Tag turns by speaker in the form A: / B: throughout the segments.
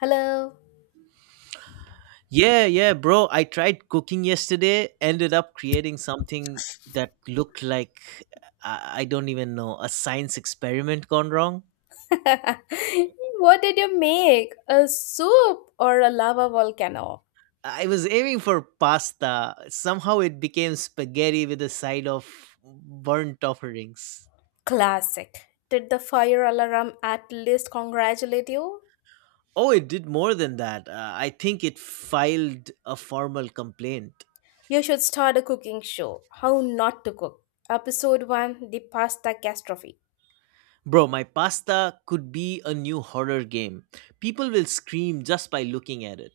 A: Hello.
B: Yeah, yeah, bro. I tried cooking yesterday, ended up creating something that looked like I don't even know, a science experiment gone wrong.
A: What did you make? A soup or a lava volcano?
B: I was aiming for pasta. Somehow it became spaghetti with a side of burnt offerings.
A: Classic. Did the fire alarm at least congratulate you?
B: Oh, it did more than that. I think it filed a formal complaint.
A: You should start a cooking show. How not to cook. Episode 1 The Pasta Catastrophe.
B: Bro, my pasta could be a new horror game. People will scream just by looking at it.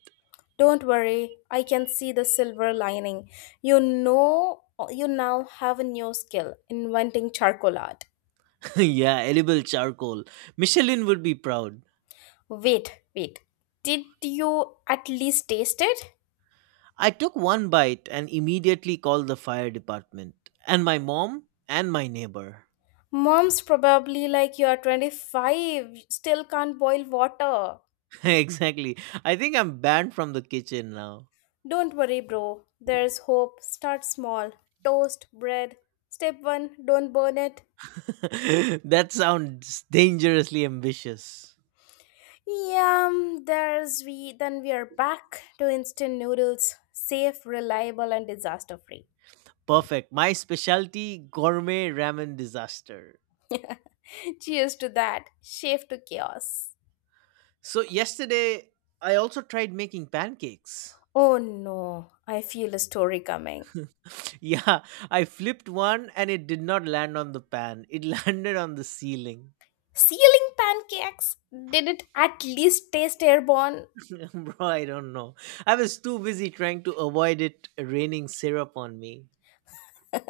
A: Don't worry, I can see the silver lining. You know, you now have a new skill inventing charcoal art.
B: yeah, edible charcoal. Michelin would be proud.
A: Wait, wait. Did you at least taste it?
B: I took one bite and immediately called the fire department, and my mom and my neighbor.
A: Mom's probably like, "You're 25, still can't boil water."
B: exactly. I think I'm banned from the kitchen now.
A: Don't worry, bro. There's hope. Start small. Toast, bread. Step one, don't burn it.
B: that sounds dangerously ambitious.
A: Yeah. there's we. Then we are back to instant noodles. Safe, reliable, and disaster free.
B: Perfect. My specialty gourmet ramen disaster.
A: Cheers to that. Shift to chaos.
B: So, yesterday, I also tried making pancakes.
A: Oh no, I feel a story coming.
B: Yeah, I flipped one and it did not land on the pan. It landed on the ceiling.
A: Ceiling pancakes! Did it at least taste airborne?
B: Bro, I don't know. I was too busy trying to avoid it raining syrup on me.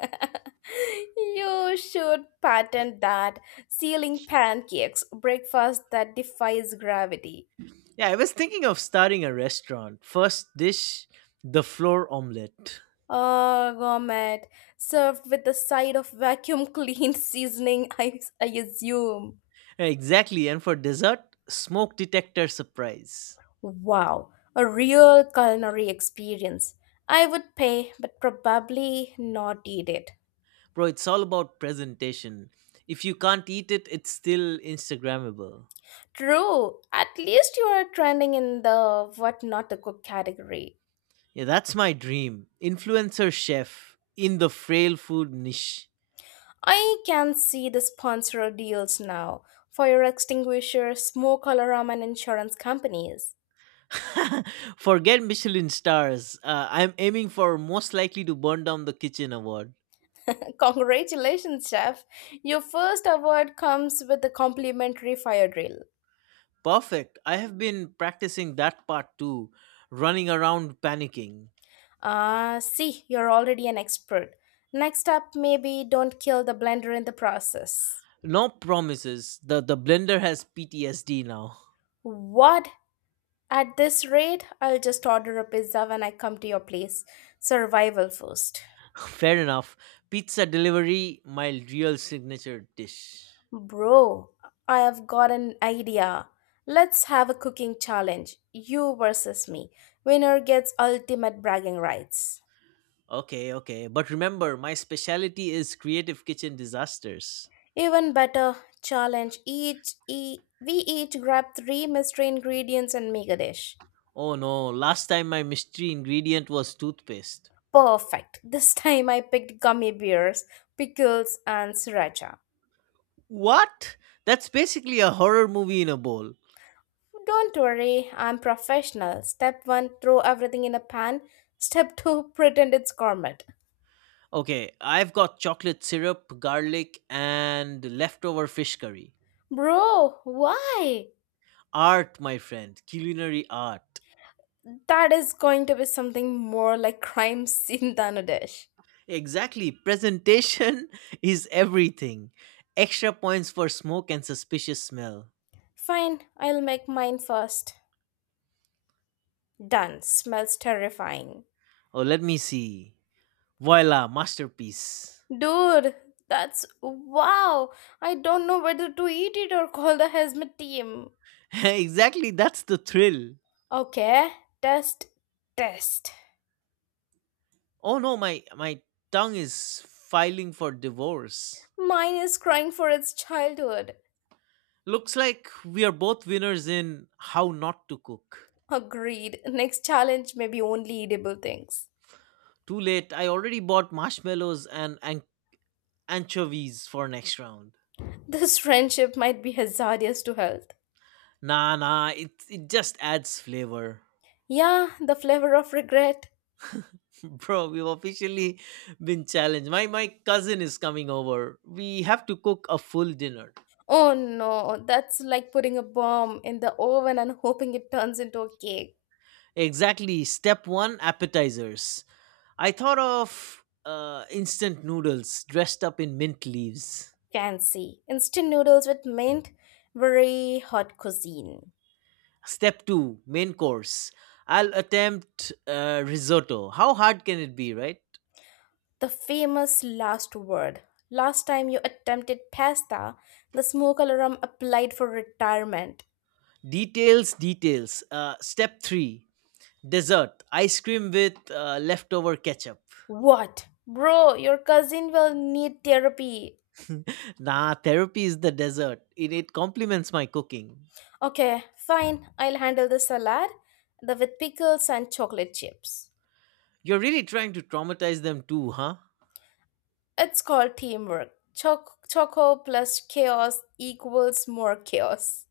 A: You should patent that ceiling pancakes breakfast that defies gravity.
B: Yeah, I was thinking of starting a restaurant. First dish, the floor omelette.
A: Oh, gourmet, served with a side of vacuum clean seasoning, I assume.
B: Exactly, and for dessert, smoke detector surprise.
A: Wow, a real culinary experience. I would pay, but probably not eat it.
B: Bro, it's all about presentation. If you can't eat it, it's still Instagrammable.
A: True, at least you are trending in the what not to cook category.
B: Yeah, that's my dream. Influencer chef in the frail food niche.
A: I can see the sponsor deals now. Fire extinguishers, smoke alarm, and insurance companies.
B: Forget Michelin stars. I'm aiming for most likely to burn down the kitchen award.
A: Congratulations, chef! Your first award comes with a complimentary fire drill.
B: Perfect. I have been practicing that part too, running around panicking.
A: Ah, see, you're already an expert. Next up, maybe don't kill the blender in the process.
B: No promises. The blender has PTSD now.
A: What? At this rate, I'll just order a pizza when I come to your place. Survival first.
B: Fair enough. Pizza delivery, my real signature dish.
A: Bro, I have got an idea. Let's have a cooking challenge. You versus me. Winner gets ultimate bragging rights.
B: Okay, okay. But remember, my specialty is creative kitchen disasters.
A: Even better, challenge we each grab three mystery ingredients and make a dish.
B: Oh no, last time my mystery ingredient was toothpaste.
A: Perfect. This time I picked gummy bears, pickles, and sriracha.
B: What? That's basically a horror movie in a bowl.
A: Don't worry, I'm professional. Step 1, throw everything in a pan. Step 2, pretend it's gourmet.
B: Okay, I've got chocolate syrup, garlic, and leftover fish curry.
A: Bro, why?
B: Art, my friend, culinary art.
A: That is going to be something more like crime scene than a dish.
B: Exactly, presentation is everything. Extra points for smoke and suspicious smell.
A: Fine, I'll make mine first. Done. Smells terrifying.
B: Oh, let me see. Voila, masterpiece.
A: Dude, that's wow. I don't know whether to eat it or call the hazmat team.
B: exactly, that's the thrill.
A: Okay, test, test.
B: Oh no, my tongue is filing for divorce.
A: Mine is crying for its childhood.
B: Looks like we are both winners in how not to cook.
A: Agreed. Next challenge may be only eatable things.
B: Too late. I already bought marshmallows and anchovies for next round.
A: This friendship might be hazardous to health.
B: Nah, nah. It just adds flavor,
A: Yeah, the flavor of regret.
B: bro. We've officially been challenged. My cousin is coming over. We have to cook a full dinner.
A: Oh no, that's like putting a bomb in the oven and hoping it turns into a cake.
B: Exactly. Step one: appetizers. I thought of instant noodles dressed up in mint leaves.
A: Fancy instant noodles with mint, very hot cuisine.
B: Step two, main course. I'll attempt risotto. How hard can it be, right?
A: The famous last word. Last time you attempted pasta, the smoke alarm applied for retirement.
B: Details, details. Step three, dessert. Ice cream with leftover ketchup.
A: What? Bro, your cousin will need therapy.
B: Nah, therapy is the dessert. It complements my cooking.
A: Okay, fine. I'll handle the salad, the with pickles and chocolate chips.
B: You're really trying to traumatize them too, huh?
A: It's called teamwork. Choco plus chaos equals more chaos.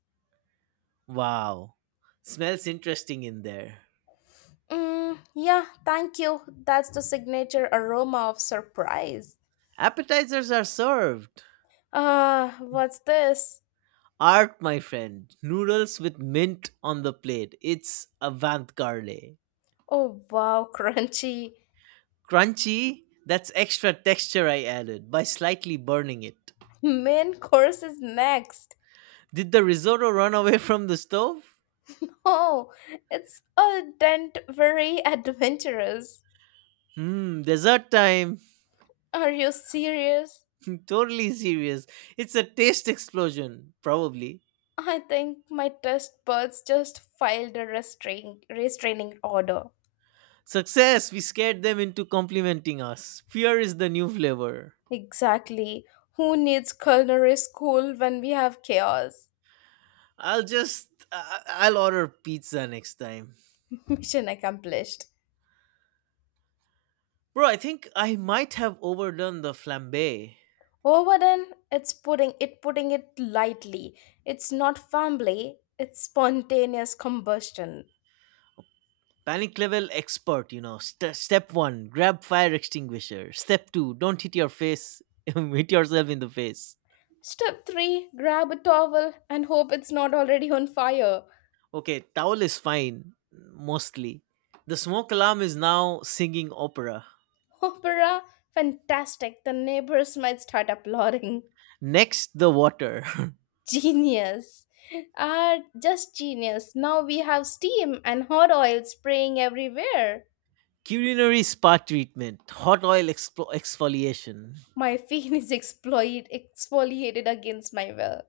B: Wow. Smells interesting in there.
A: Mm, yeah, thank you. That's the signature aroma of surprise.
B: Appetizers are served.
A: Ah, what's this?
B: Art, my friend. Noodles with mint on the plate. It's avant garde.
A: Oh, wow, crunchy.
B: Crunchy? That's extra texture I added by slightly burning it.
A: Main course is next.
B: Did the risotto run away from the stove?
A: Oh, it's a dent very adventurous.
B: Dessert time.
A: Are you serious?
B: totally serious. It's a taste explosion, probably.
A: I think my test buds just filed a restraining order.
B: Success! We scared them into complimenting us. Fear is the new flavor.
A: Exactly. Who needs culinary school when we have chaos?
B: I'll just. I'll order pizza next time.
A: Mission accomplished.
B: Bro, I think I might have overdone the flambe.
A: Overdone, it's putting it lightly. It's not family, it's spontaneous combustion.
B: Panic level expert, you know. Step one, grab fire extinguisher. Step two, don't hit your face, hit yourself in the face.
A: Step 3, grab a towel and hope it's not already on fire.
B: Okay, towel is fine, mostly. The smoke alarm is now singing opera.
A: Opera, fantastic. The neighbors might start applauding.
B: Next, the water.
A: Genius. Ah, just genius. Now we have steam and hot oil spraying everywhere.
B: Culinary spa treatment, hot oil exfoliation.
A: My fin is exploit, exfoliated against my will.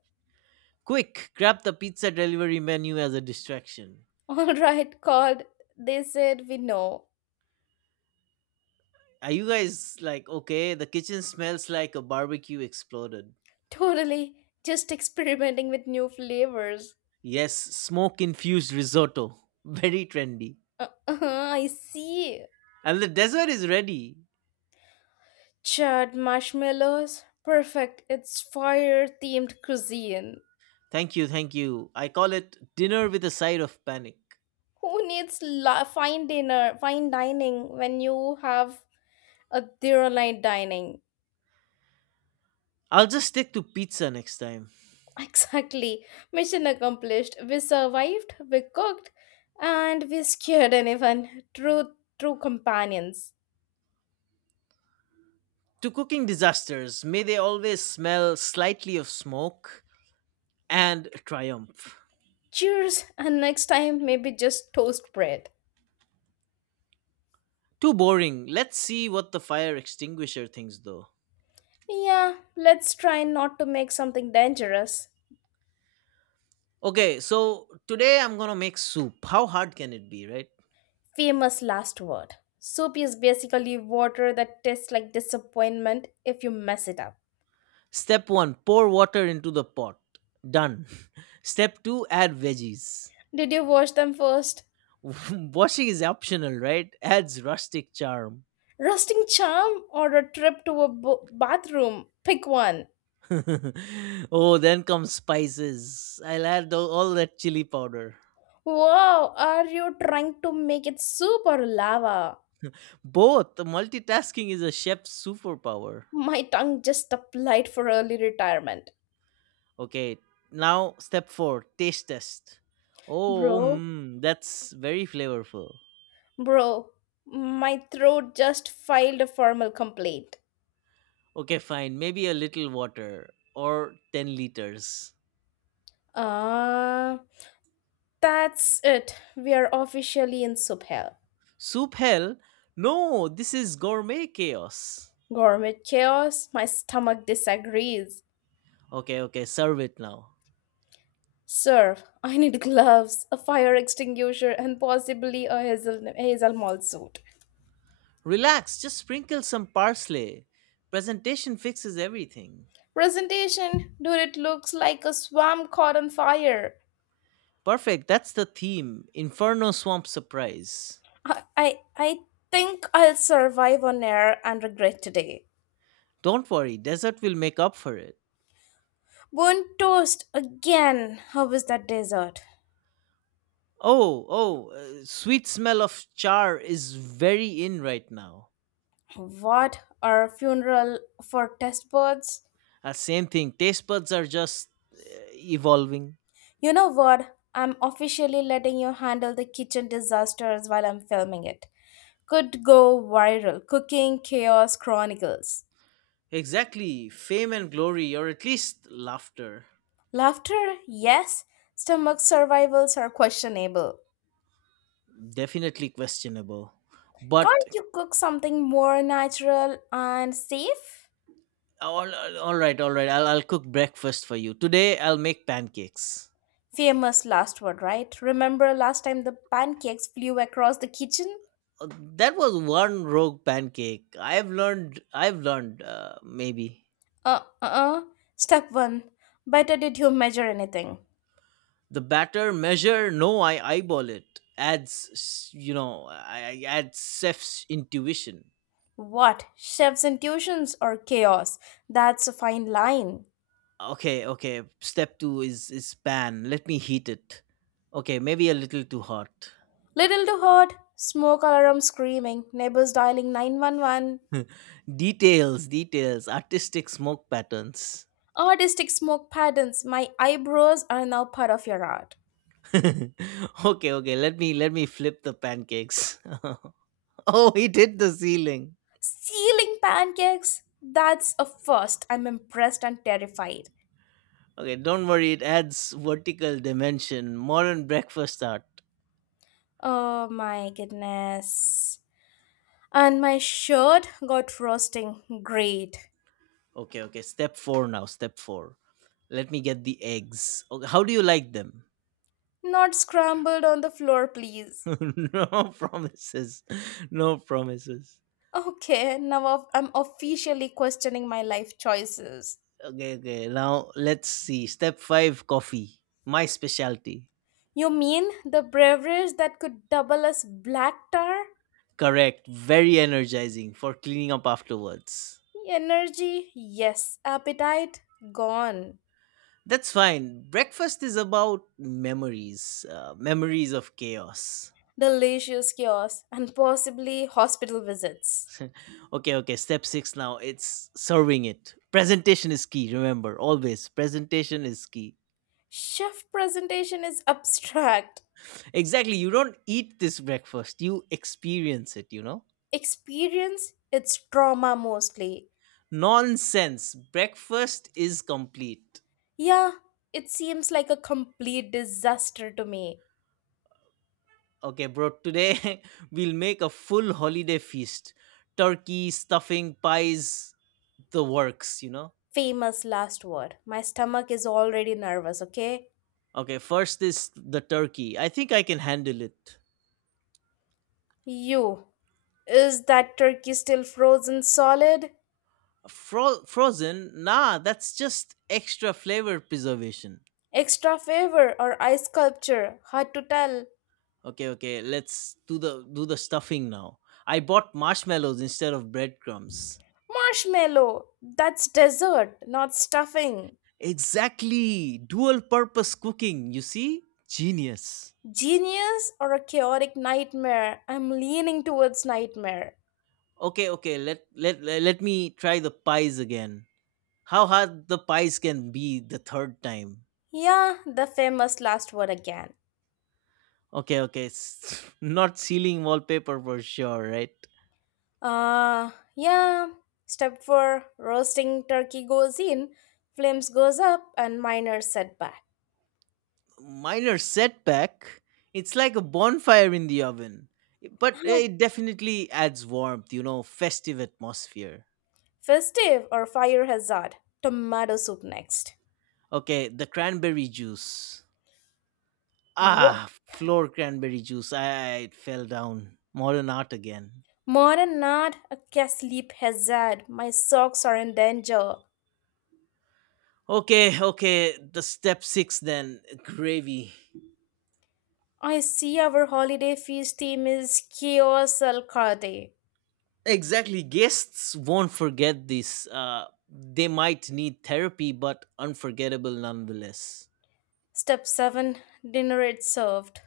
B: Quick, grab the pizza delivery menu as a distraction.
A: All right, God, they said we know.
B: Are you guys like, okay, the kitchen smells like a barbecue exploded?
A: Totally, just experimenting with new flavors.
B: Yes, smoke infused risotto. Very trendy.
A: I see.
B: And the dessert is ready.
A: Chad marshmallows. Perfect. It's fire themed cuisine.
B: Thank you, thank you. I call it dinner with a side of panic.
A: Who needs fine dinner, fine dining when you have a zero night dining?
B: I'll just stick to pizza next time.
A: Exactly. Mission accomplished. We survived, we cooked, and we scared anyone. True, true companions.
B: To cooking disasters, may they always smell slightly of smoke and triumph.
A: Cheers, and next time maybe just toast bread.
B: Too boring. Let's see what the fire extinguisher thinks though.
A: Yeah, let's try not to make something dangerous.
B: Okay, so today I'm gonna make soup. How hard can it be, right?
A: Famous last word. Soup is basically water that tastes like disappointment if you mess it up.
B: Step one, pour water into the pot. Done. Step two, add veggies.
A: Did you wash them first?
B: Washing is optional, right? Adds rustic charm.
A: Rusting charm or a trip to a bathroom? Pick one.
B: oh, then comes spices. I'll add all that chili powder.
A: Wow, are you trying to make it super lava?
B: Both multitasking is a chef's superpower.
A: My tongue just applied for early retirement.
B: Okay, now step four, taste test. Oh,
A: Bro,
B: mm, that's very flavorful.
A: bro, my throat just filed a formal complaint.
B: Okay, fine. Maybe a little water or 10 liters.
A: Ah, that's it. We are officially in soup hell.
B: Soup hell? No, this is gourmet chaos.
A: Gourmet chaos, my stomach disagrees.
B: Okay, okay, serve it now.
A: Sir, I need gloves, a fire extinguisher, and possibly a hazel malt suit.
B: Relax, just sprinkle some parsley. Presentation fixes everything.
A: Presentation, dude, it looks like a swamp caught on fire.
B: Perfect, that's the theme, Inferno Swamp Surprise.
A: I think I'll survive on air and regret today.
B: Don't worry, desert will make up for it.
A: Burnt toast again. How was that dessert?
B: Oh, oh, sweet smell of char is very in right now.
A: What? Our funeral for test birds?
B: Same thing, taste buds are just evolving.
A: You know what? I'm officially letting you handle the kitchen disasters while I'm filming it. Could go viral. Cooking Chaos Chronicles.
B: Exactly, fame and glory, or at least laughter.
A: Laughter? Yes. Stomach survivals are questionable.
B: Definitely questionable. But
A: Can't you cook something more natural and safe?
B: all right, all right. I'll cook breakfast for you. Today, I'll make pancakes.
A: Famous last word, right? Remember last time the pancakes flew across the kitchen?
B: Uh, That was one rogue pancake. I've learned, maybe.
A: Uh uh uh. Step 1. Better did you measure anything?
B: The batter measure, no, I eyeball it. I add chef's intuition.
A: What? Chef's intuitions or chaos? That's a fine line.
B: Okay, okay. Step two is pan. Let me heat it. Okay, maybe a little too hot.
A: Little to heard, smoke alarm screaming, neighbors dialing 911.
B: details, details, artistic smoke patterns.
A: Artistic smoke patterns, my eyebrows are now part of your art.
B: okay, okay. Let me flip the pancakes. oh, it hit the ceiling.
A: Stealing pancakes? That's a first. I'm impressed and terrified.
B: Okay, don't worry. It adds vertical dimension. Modern breakfast art.
A: Oh my goodness. And my shirt got frosting. Great.
B: Okay, okay. Step four now. Step four. Let me get the eggs. Okay, how do you like them?
A: Not scrambled on the floor, please.
B: no promises. No promises.
A: Okay, now I'm officially questioning my life choices.
B: Okay, okay. Now let's see. Step five. Coffee. My specialty.
A: You mean the beverage that could double as black tar?
B: Correct. Very energizing for cleaning up afterwards.
A: Energy? Yes. Appetite? Gone.
B: That's fine. Breakfast is about memories, memories of chaos.
A: Delicious chaos and possibly hospital visits.
B: okay, okay. Step six now. It's serving it. Presentation is key. Remember, always presentation is key.
A: Chef presentation is abstract.
B: Exactly. You don't eat this breakfast, you experience it, you know?
A: Experience, it's trauma mostly.
B: Nonsense. Breakfast is complete.
A: Yeah, it seems like a complete disaster to me.
B: Okay, bro. Today we'll make a full holiday feast: turkey, stuffing, pies, the works, you know?
A: Famous last word. My stomach is already nervous, okay?
B: Okay, first is the turkey. I think I can handle it.
A: You. Is that turkey still frozen solid?
B: Frozen? Nah, that's just extra flavor preservation.
A: Extra flavor or ice sculpture? Hard to tell.
B: Okay, okay, let's do the stuffing now. I bought marshmallows instead of breadcrumbs.
A: Marshmallow. That's dessert, not stuffing.
B: Exactly. Dual purpose cooking, you see? Genius.
A: Genius or a chaotic nightmare? I'm leaning towards nightmare.
B: Okay, okay, let me try the pies again. How hard the pies can be the third time.
A: Yeah, the famous last word again.
B: Okay, okay. Not ceiling wallpaper for sure, right?
A: Uh, yeah. Step 4 roasting turkey goes in, flames goes up, and minor setback.
B: Minor setback, it's like a bonfire in the oven. But
A: Huh,
B: it definitely adds warmth, you know, festive atmosphere.
A: festive or fire hazard. Tomato soup next.
B: Okay, the cranberry juice.
A: What?
B: Ah, floor cranberry juice. I, it fell down. Modern art again.
A: More than not, a cat sleep hazard. My socks are in danger.
B: Okay, okay, the step six then, gravy.
A: I see our holiday feast theme is chaos al Karde.
B: Exactly, guests won't forget this. They might need therapy, but unforgettable nonetheless.
A: Step 7 Dinner it's served.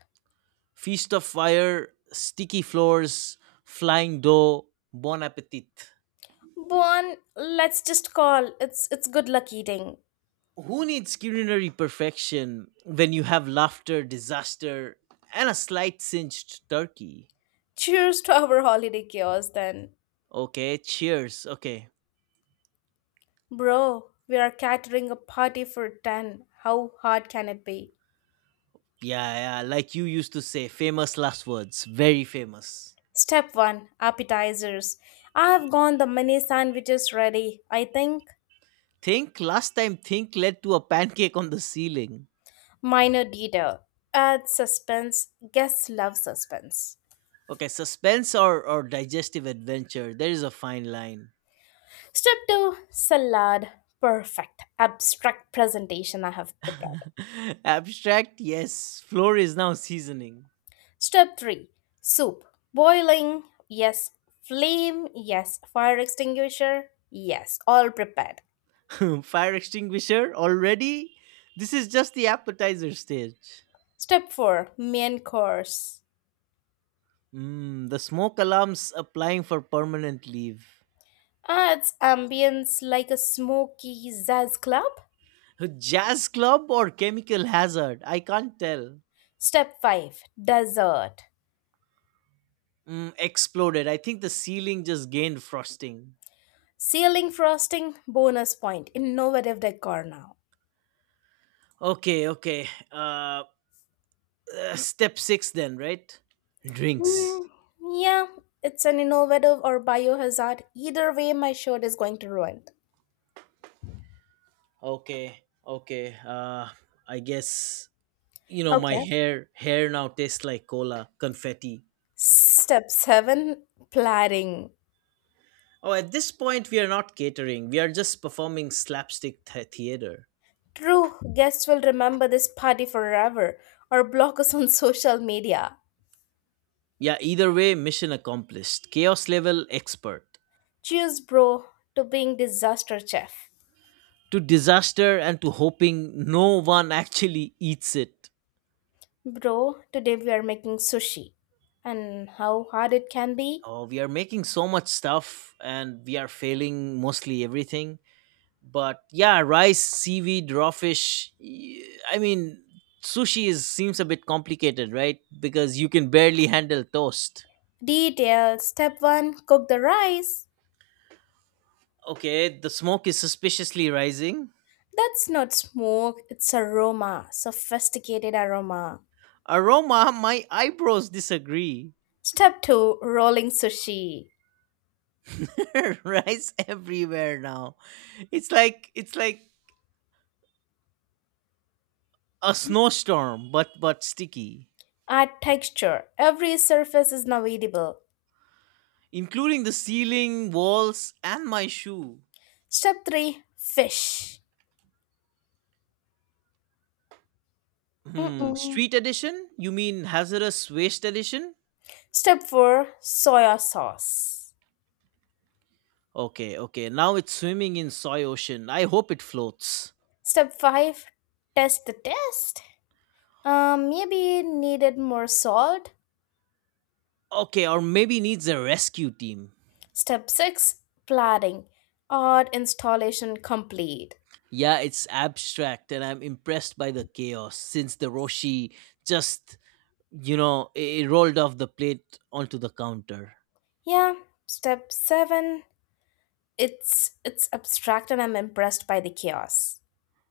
B: Feast of Fire, Sticky Floors, Flying Dough, Bon Appetit.
A: Bon, let's just call. It's good luck eating.
B: Who needs culinary perfection when you have laughter, disaster, and a slight singed turkey?
A: Cheers to our holiday chaos then.
B: Okay, cheers. Okay.
A: Bro, we are catering a party for 10. How hard can it be?
B: Yeah, yeah, like you used to say, famous last words, very famous.
A: Step 1 Appetizers. I have gone the mini sandwiches ready, I think.
B: Think, last time, think led to a pancake on the ceiling.
A: Minor detail. Add suspense. Guests love suspense.
B: Okay, suspense or digestive adventure, there is a fine line.
A: Step 2 Salad. Perfect. Abstract presentation I have prepared.
B: Abstract, yes. Floor is now seasoning.
A: Step 3 Soup. Boiling. Yes. Flame. Yes. Fire extinguisher. Yes. All prepared.
B: Fire extinguisher, already? This is just the appetizer stage.
A: Step 4 Main Course.
B: The smoke alarm's applying for permanent leave.
A: Adds ambience like a smoky jazz club.
B: Jazz club or chemical hazard? I can't tell.
A: Step 5 Dessert.
B: Exploded. I think the ceiling just gained frosting.
A: Ceiling frosting bonus point. Innovative decor now.
B: Okay, okay. Step six then, right? Drinks.
A: Hmm, yeah, it's an innovative or biohazard. Either way, my shirt is going to ruin.
B: Okay, okay. I guess you know my
A: Okay.
B: hair now tastes like cola confetti.
A: Step 7 Planning.
B: Oh, at this point we are not catering, we are just performing slapstick theater.
A: True, guests will remember this party forever or block us on social media.
B: Yeah, either way, mission accomplished, chaos level expert.
A: Cheers, bro, to being disaster chef.
B: To disaster, and to hoping no one actually eats it.
A: Bro, today we are making sushi. And how hard it can be?
B: Oh, we are making so much stuff and we are failing mostly everything, but yeah, rice, seaweed, raw fish, I mean, sushi is seems a bit complicated, right? Because you can barely handle toast.
A: Detail Step 1 Cook the rice.
B: Okay, the smoke is suspiciously rising.
A: That's not smoke, it's aroma, sophisticated aroma.
B: Aroma, my eyebrows disagree.
A: Step 2 Rolling sushi.
B: Rice everywhere now. It's like a snowstorm, but sticky,
A: Add texture, every surface is now edible.
B: including the ceiling, walls, and my shoe.
A: Step 3 Fish.
B: Hmm,
A: Mm-mm.
B: street edition? You mean hazardous waste edition?
A: Step 4 Soya sauce.
B: Okay, okay. Now it's swimming in soy ocean. I hope it floats.
A: Step 5 Test the test. Maybe it needed more salt.
B: Okay, or maybe needs a rescue team.
A: Step 6 Planning or installation complete.
B: Yeah, it's abstract, and I'm impressed by the chaos since the Roshi just, it rolled off the plate onto the counter.
A: Yeah, step 7 it's abstract and I'm impressed by the chaos.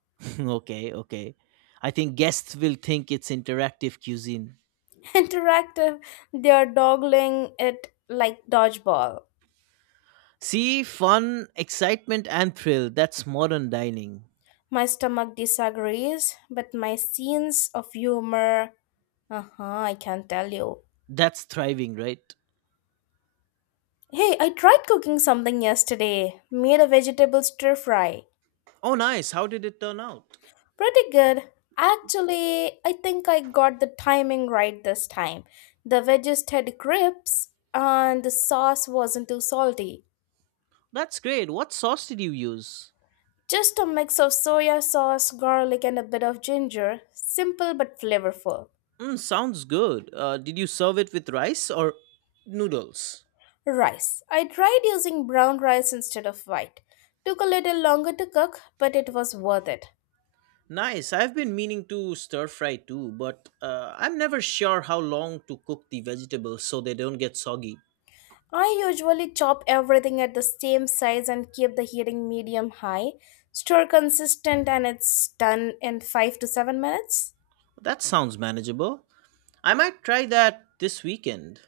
B: okay, okay. I think guests will think it's interactive cuisine.
A: Interactive, they are doggling it like dodgeball.
B: See, fun, excitement, and thrill. That's modern dining.
A: My stomach disagrees, but my scenes of humor, uh-huh, I can not tell you.
B: That's thriving, right?
A: Hey, I tried cooking something yesterday. Made a vegetable stir fry.
B: Oh, nice. How did it turn out?
A: Pretty good. Actually, I think I got the timing right this time. The veggies had grips and the sauce wasn't too salty.
B: That's great. What sauce did you use?
A: Just a mix of soya sauce, garlic, and a bit of ginger. Simple but flavorful.
B: Mm, sounds good. Did you serve it with rice or noodles?
A: Rice. I tried using brown rice instead of white. Took a little longer to cook, but it was worth it.
B: Nice. I've been meaning to stir fry too, but I'm never sure how long to cook the vegetables so they don't get soggy.
A: I usually chop everything at the same size and keep the heating medium high. Stir consistent and it's done in 5 to 7 minutes.
B: That sounds manageable. I might try that this weekend.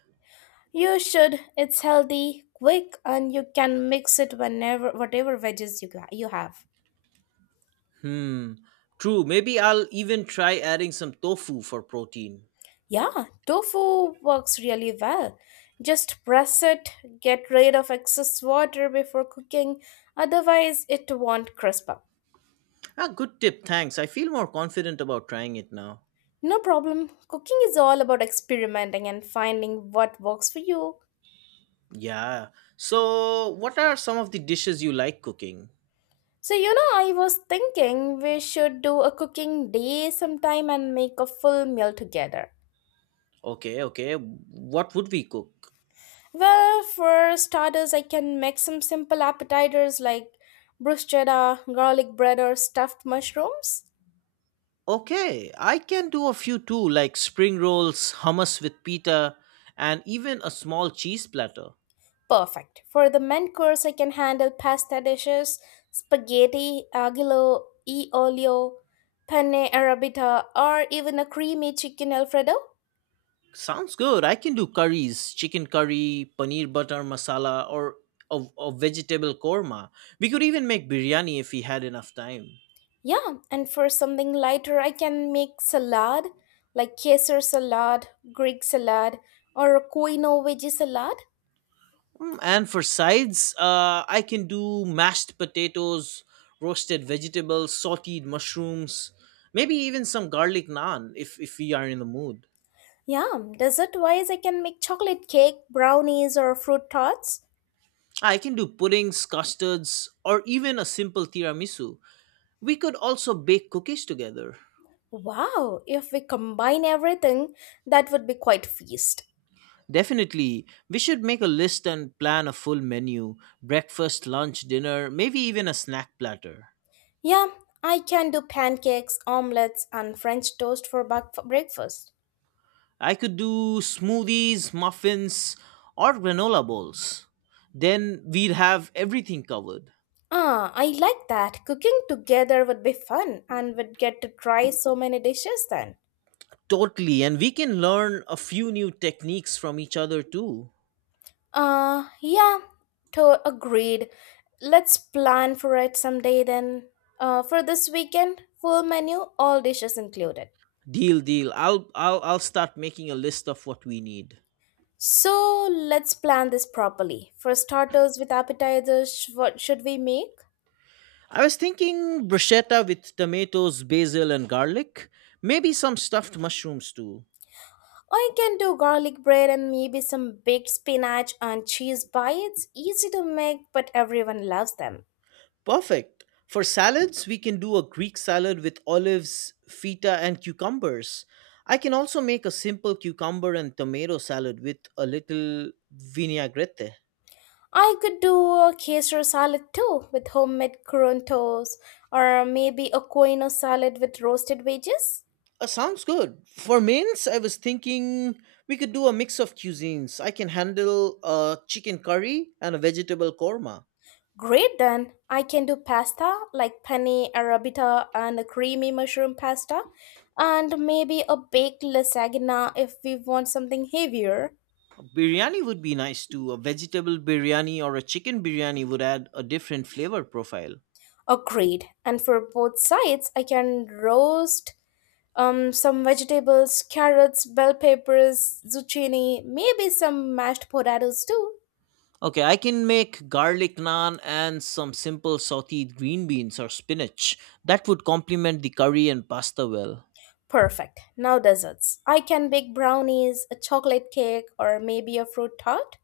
A: You should. It's healthy, quick, and you can mix it whenever whatever veggies you got, you have.
B: Hmm. True. Maybe I'll even try adding some tofu for protein.
A: Yeah, tofu works really well. Just press it, get rid of excess water before cooking, otherwise it won't crisp up.
B: Ah, good tip. Thanks. I feel more confident about trying it now.
A: No problem. Cooking is all about experimenting and finding what works for you.
B: Yeah. So, what are some of the dishes you like cooking?
A: So, you know, I was thinking we should do a cooking day sometime and make a full meal together.
B: Okay, okay. What would we cook?
A: Well, for starters, I can make some simple appetizers like bruschetta, garlic bread, or stuffed mushrooms.
B: Okay, I can do a few too, like spring rolls, hummus with pita, and even a small cheese platter.
A: Perfect. For the main course, I can handle pasta dishes, spaghetti, aglio, e olio, penne arrabbiata, or even a creamy chicken alfredo.
B: Sounds good. I can do curries, chicken curry, paneer butter masala, or a vegetable korma. We could even make biryani if we had enough time.
A: Yeah, and for something lighter, I can make salad like Caesar salad, Greek salad, or a quinoa veggie salad.
B: And for sides, I can do mashed potatoes, roasted vegetables, sauteed mushrooms, maybe even some garlic naan if we are in the mood.
A: Yeah, dessert wise, I can make chocolate cake, brownies, or fruit tarts.
B: I can do puddings, custards, or even a simple tiramisu. We could also bake cookies together.
A: Wow, if we combine everything, that would be quite feast.
B: Definitely, we should make a list and plan a full menu: breakfast, lunch, dinner, maybe even a snack platter.
A: Yeah, I can do pancakes, omelets, and French toast for breakfast.
B: I could do smoothies, muffins, or granola bowls. Then we'd have everything covered.
A: Ah, I like that. Cooking together would be fun and would get to try so many dishes then.
B: Totally, and we can learn a few new techniques from each other too.
A: Yeah, to agreed. Let's plan for it someday then. For this weekend, full menu, all dishes included.
B: Deal, deal. I'll start making a list of what we need.
A: So let's plan this properly. For starters, with appetizers, what should we make?
B: I was thinking bruschetta with tomatoes, basil, and garlic. Maybe some stuffed mushrooms too.
A: I can do garlic bread and maybe some baked spinach and cheese bites. Easy to make, but everyone loves them.
B: Perfect. For salads, we can do a Greek salad with olives, feta, and cucumbers. I can also make a simple cucumber and tomato salad with a little vinaigrette.
A: I could do a Caesar salad too with homemade crontos or maybe a quinoa salad with roasted veggies.
B: Sounds good. For mains, I was thinking we could do a mix of cuisines. I can handle a chicken curry and a vegetable korma.
A: Great then. I can do pasta like penne arabita and a creamy mushroom pasta and maybe a baked lasagna if we want something heavier.
B: Biryani would be nice too. A vegetable biryani or a chicken biryani would add a different flavor profile.
A: Agreed. And for both sides, I can roast some vegetables, carrots, bell peppers, zucchini, maybe some mashed potatoes too.
B: Okay, I can make garlic naan and some simple sauteed green beans or spinach. That would complement the curry and pasta well.
A: Perfect. Now desserts. I can bake brownies, a chocolate cake, or maybe a fruit tart.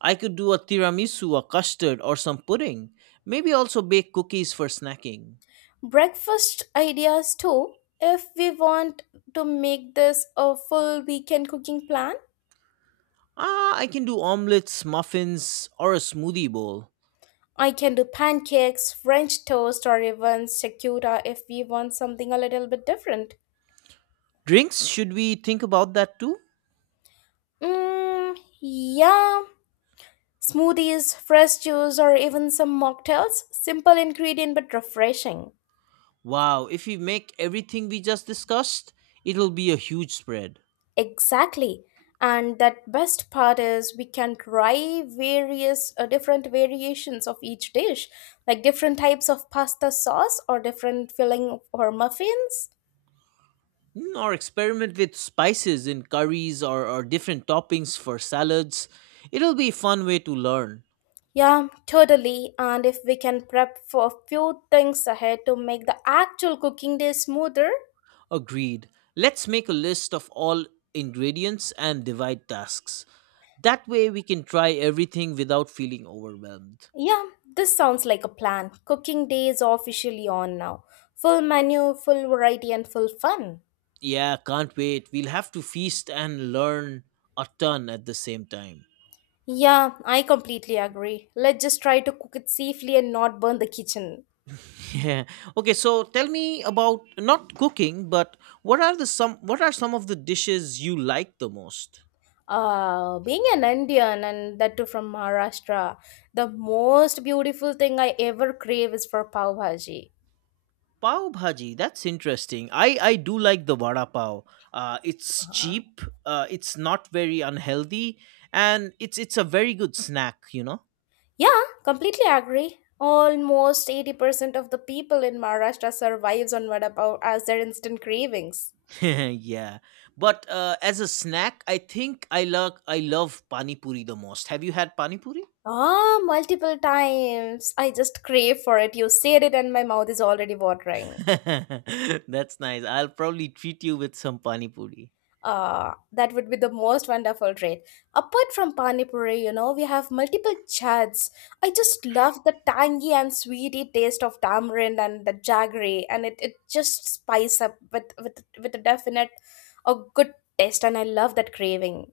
B: I could do a tiramisu, a custard, or some pudding. Maybe also bake cookies for snacking.
A: Breakfast ideas too, if we want to make this a full weekend cooking plan.
B: Ah, I can do omelets, muffins, or a smoothie bowl.
A: I can do pancakes, French toast, or even secuta if we want something a little bit different.
B: Drinks, should we think about that too?
A: Mm, yeah, smoothies, fresh juice, or even some mocktails, simple ingredient but refreshing.
B: Wow, if we make everything we just discussed, it'll be a huge spread.
A: Exactly. And that best part is we can try various different variations of each dish, like different types of pasta sauce or different filling for muffins.
B: Or experiment with spices in curries or different toppings for salads. It'll be a fun way to learn.
A: Yeah, totally. And if we can prep for a few things ahead to make the actual cooking day smoother,
B: Agreed. Let's make a list of all ingredients and divide tasks. That way we can try everything without feeling overwhelmed.
A: yeah, this sounds like a plan. Cooking day is officially on now. Full menu, full variety, and full fun.
B: Yeah, can't wait. We'll have to feast and learn a ton at the same time.
A: Yeah, I completely agree. Let's just try to cook it safely and not burn the kitchen.
B: Yeah. Okay, so tell me about not cooking, but what are the some, what are some of the dishes you like the most?
A: Being an Indian and that too from Maharashtra, the most beautiful thing I ever crave is for pav bhaji.
B: Pav bhaji, that's interesting. I do like the vada pav. It's cheap. It's not very unhealthy, and it's a very good snack. You know.
A: Yeah, completely agree. Almost 80% of the people in Maharashtra survives on vada pav as their instant cravings.
B: yeah. But as a snack, I think I love pani puri the most. Have you had pani puri?
A: Ah, multiple times. I just crave for it. You said it and my mouth is already watering.
B: that's nice. I'll probably treat you with some pani puri.
A: That would be the most wonderful treat. Apart from pani puri, you know, we have multiple chats. I just love the tangy and sweety taste of tamarind and the jaggery, and it just spice up with a good taste, and I love that craving.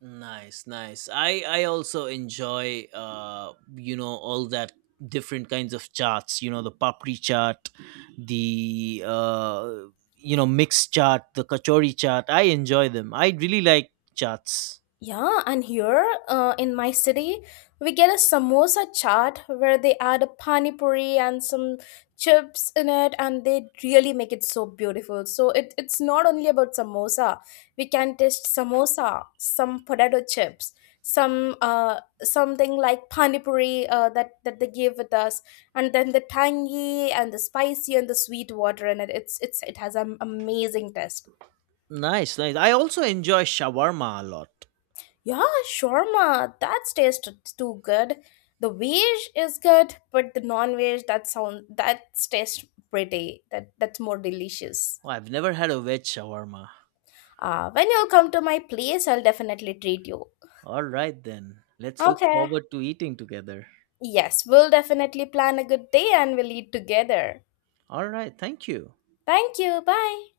B: Nice, nice. I also enjoy you know all that different kinds of charts, you know, the papri chart, the you know, mixed chart, the kachori chart. I enjoy them. I really like charts.
A: Yeah, and here in my city, we get a samosa chaat where they add a pani puri and some chips in it, and they really make it so beautiful. So it's not only about samosa. We can taste samosa, some potato chips, something like pani puri that they give with us, and then the tangy and the spicy and the sweet water in it. It has an amazing taste.
B: Nice, nice. I also enjoy shawarma a lot.
A: Yeah, shawarma. That tastes too good. The veg is good, but the non-veg that sound that tastes pretty. That's more delicious.
B: Oh, I've never had a veg shawarma.
A: When you come to my place, I'll definitely treat you.
B: All right then. Let's look
A: Okay.
B: forward to eating together.
A: Yes, we'll definitely plan a good day and we'll eat together.
B: All right, thank you.
A: Thank you. Bye.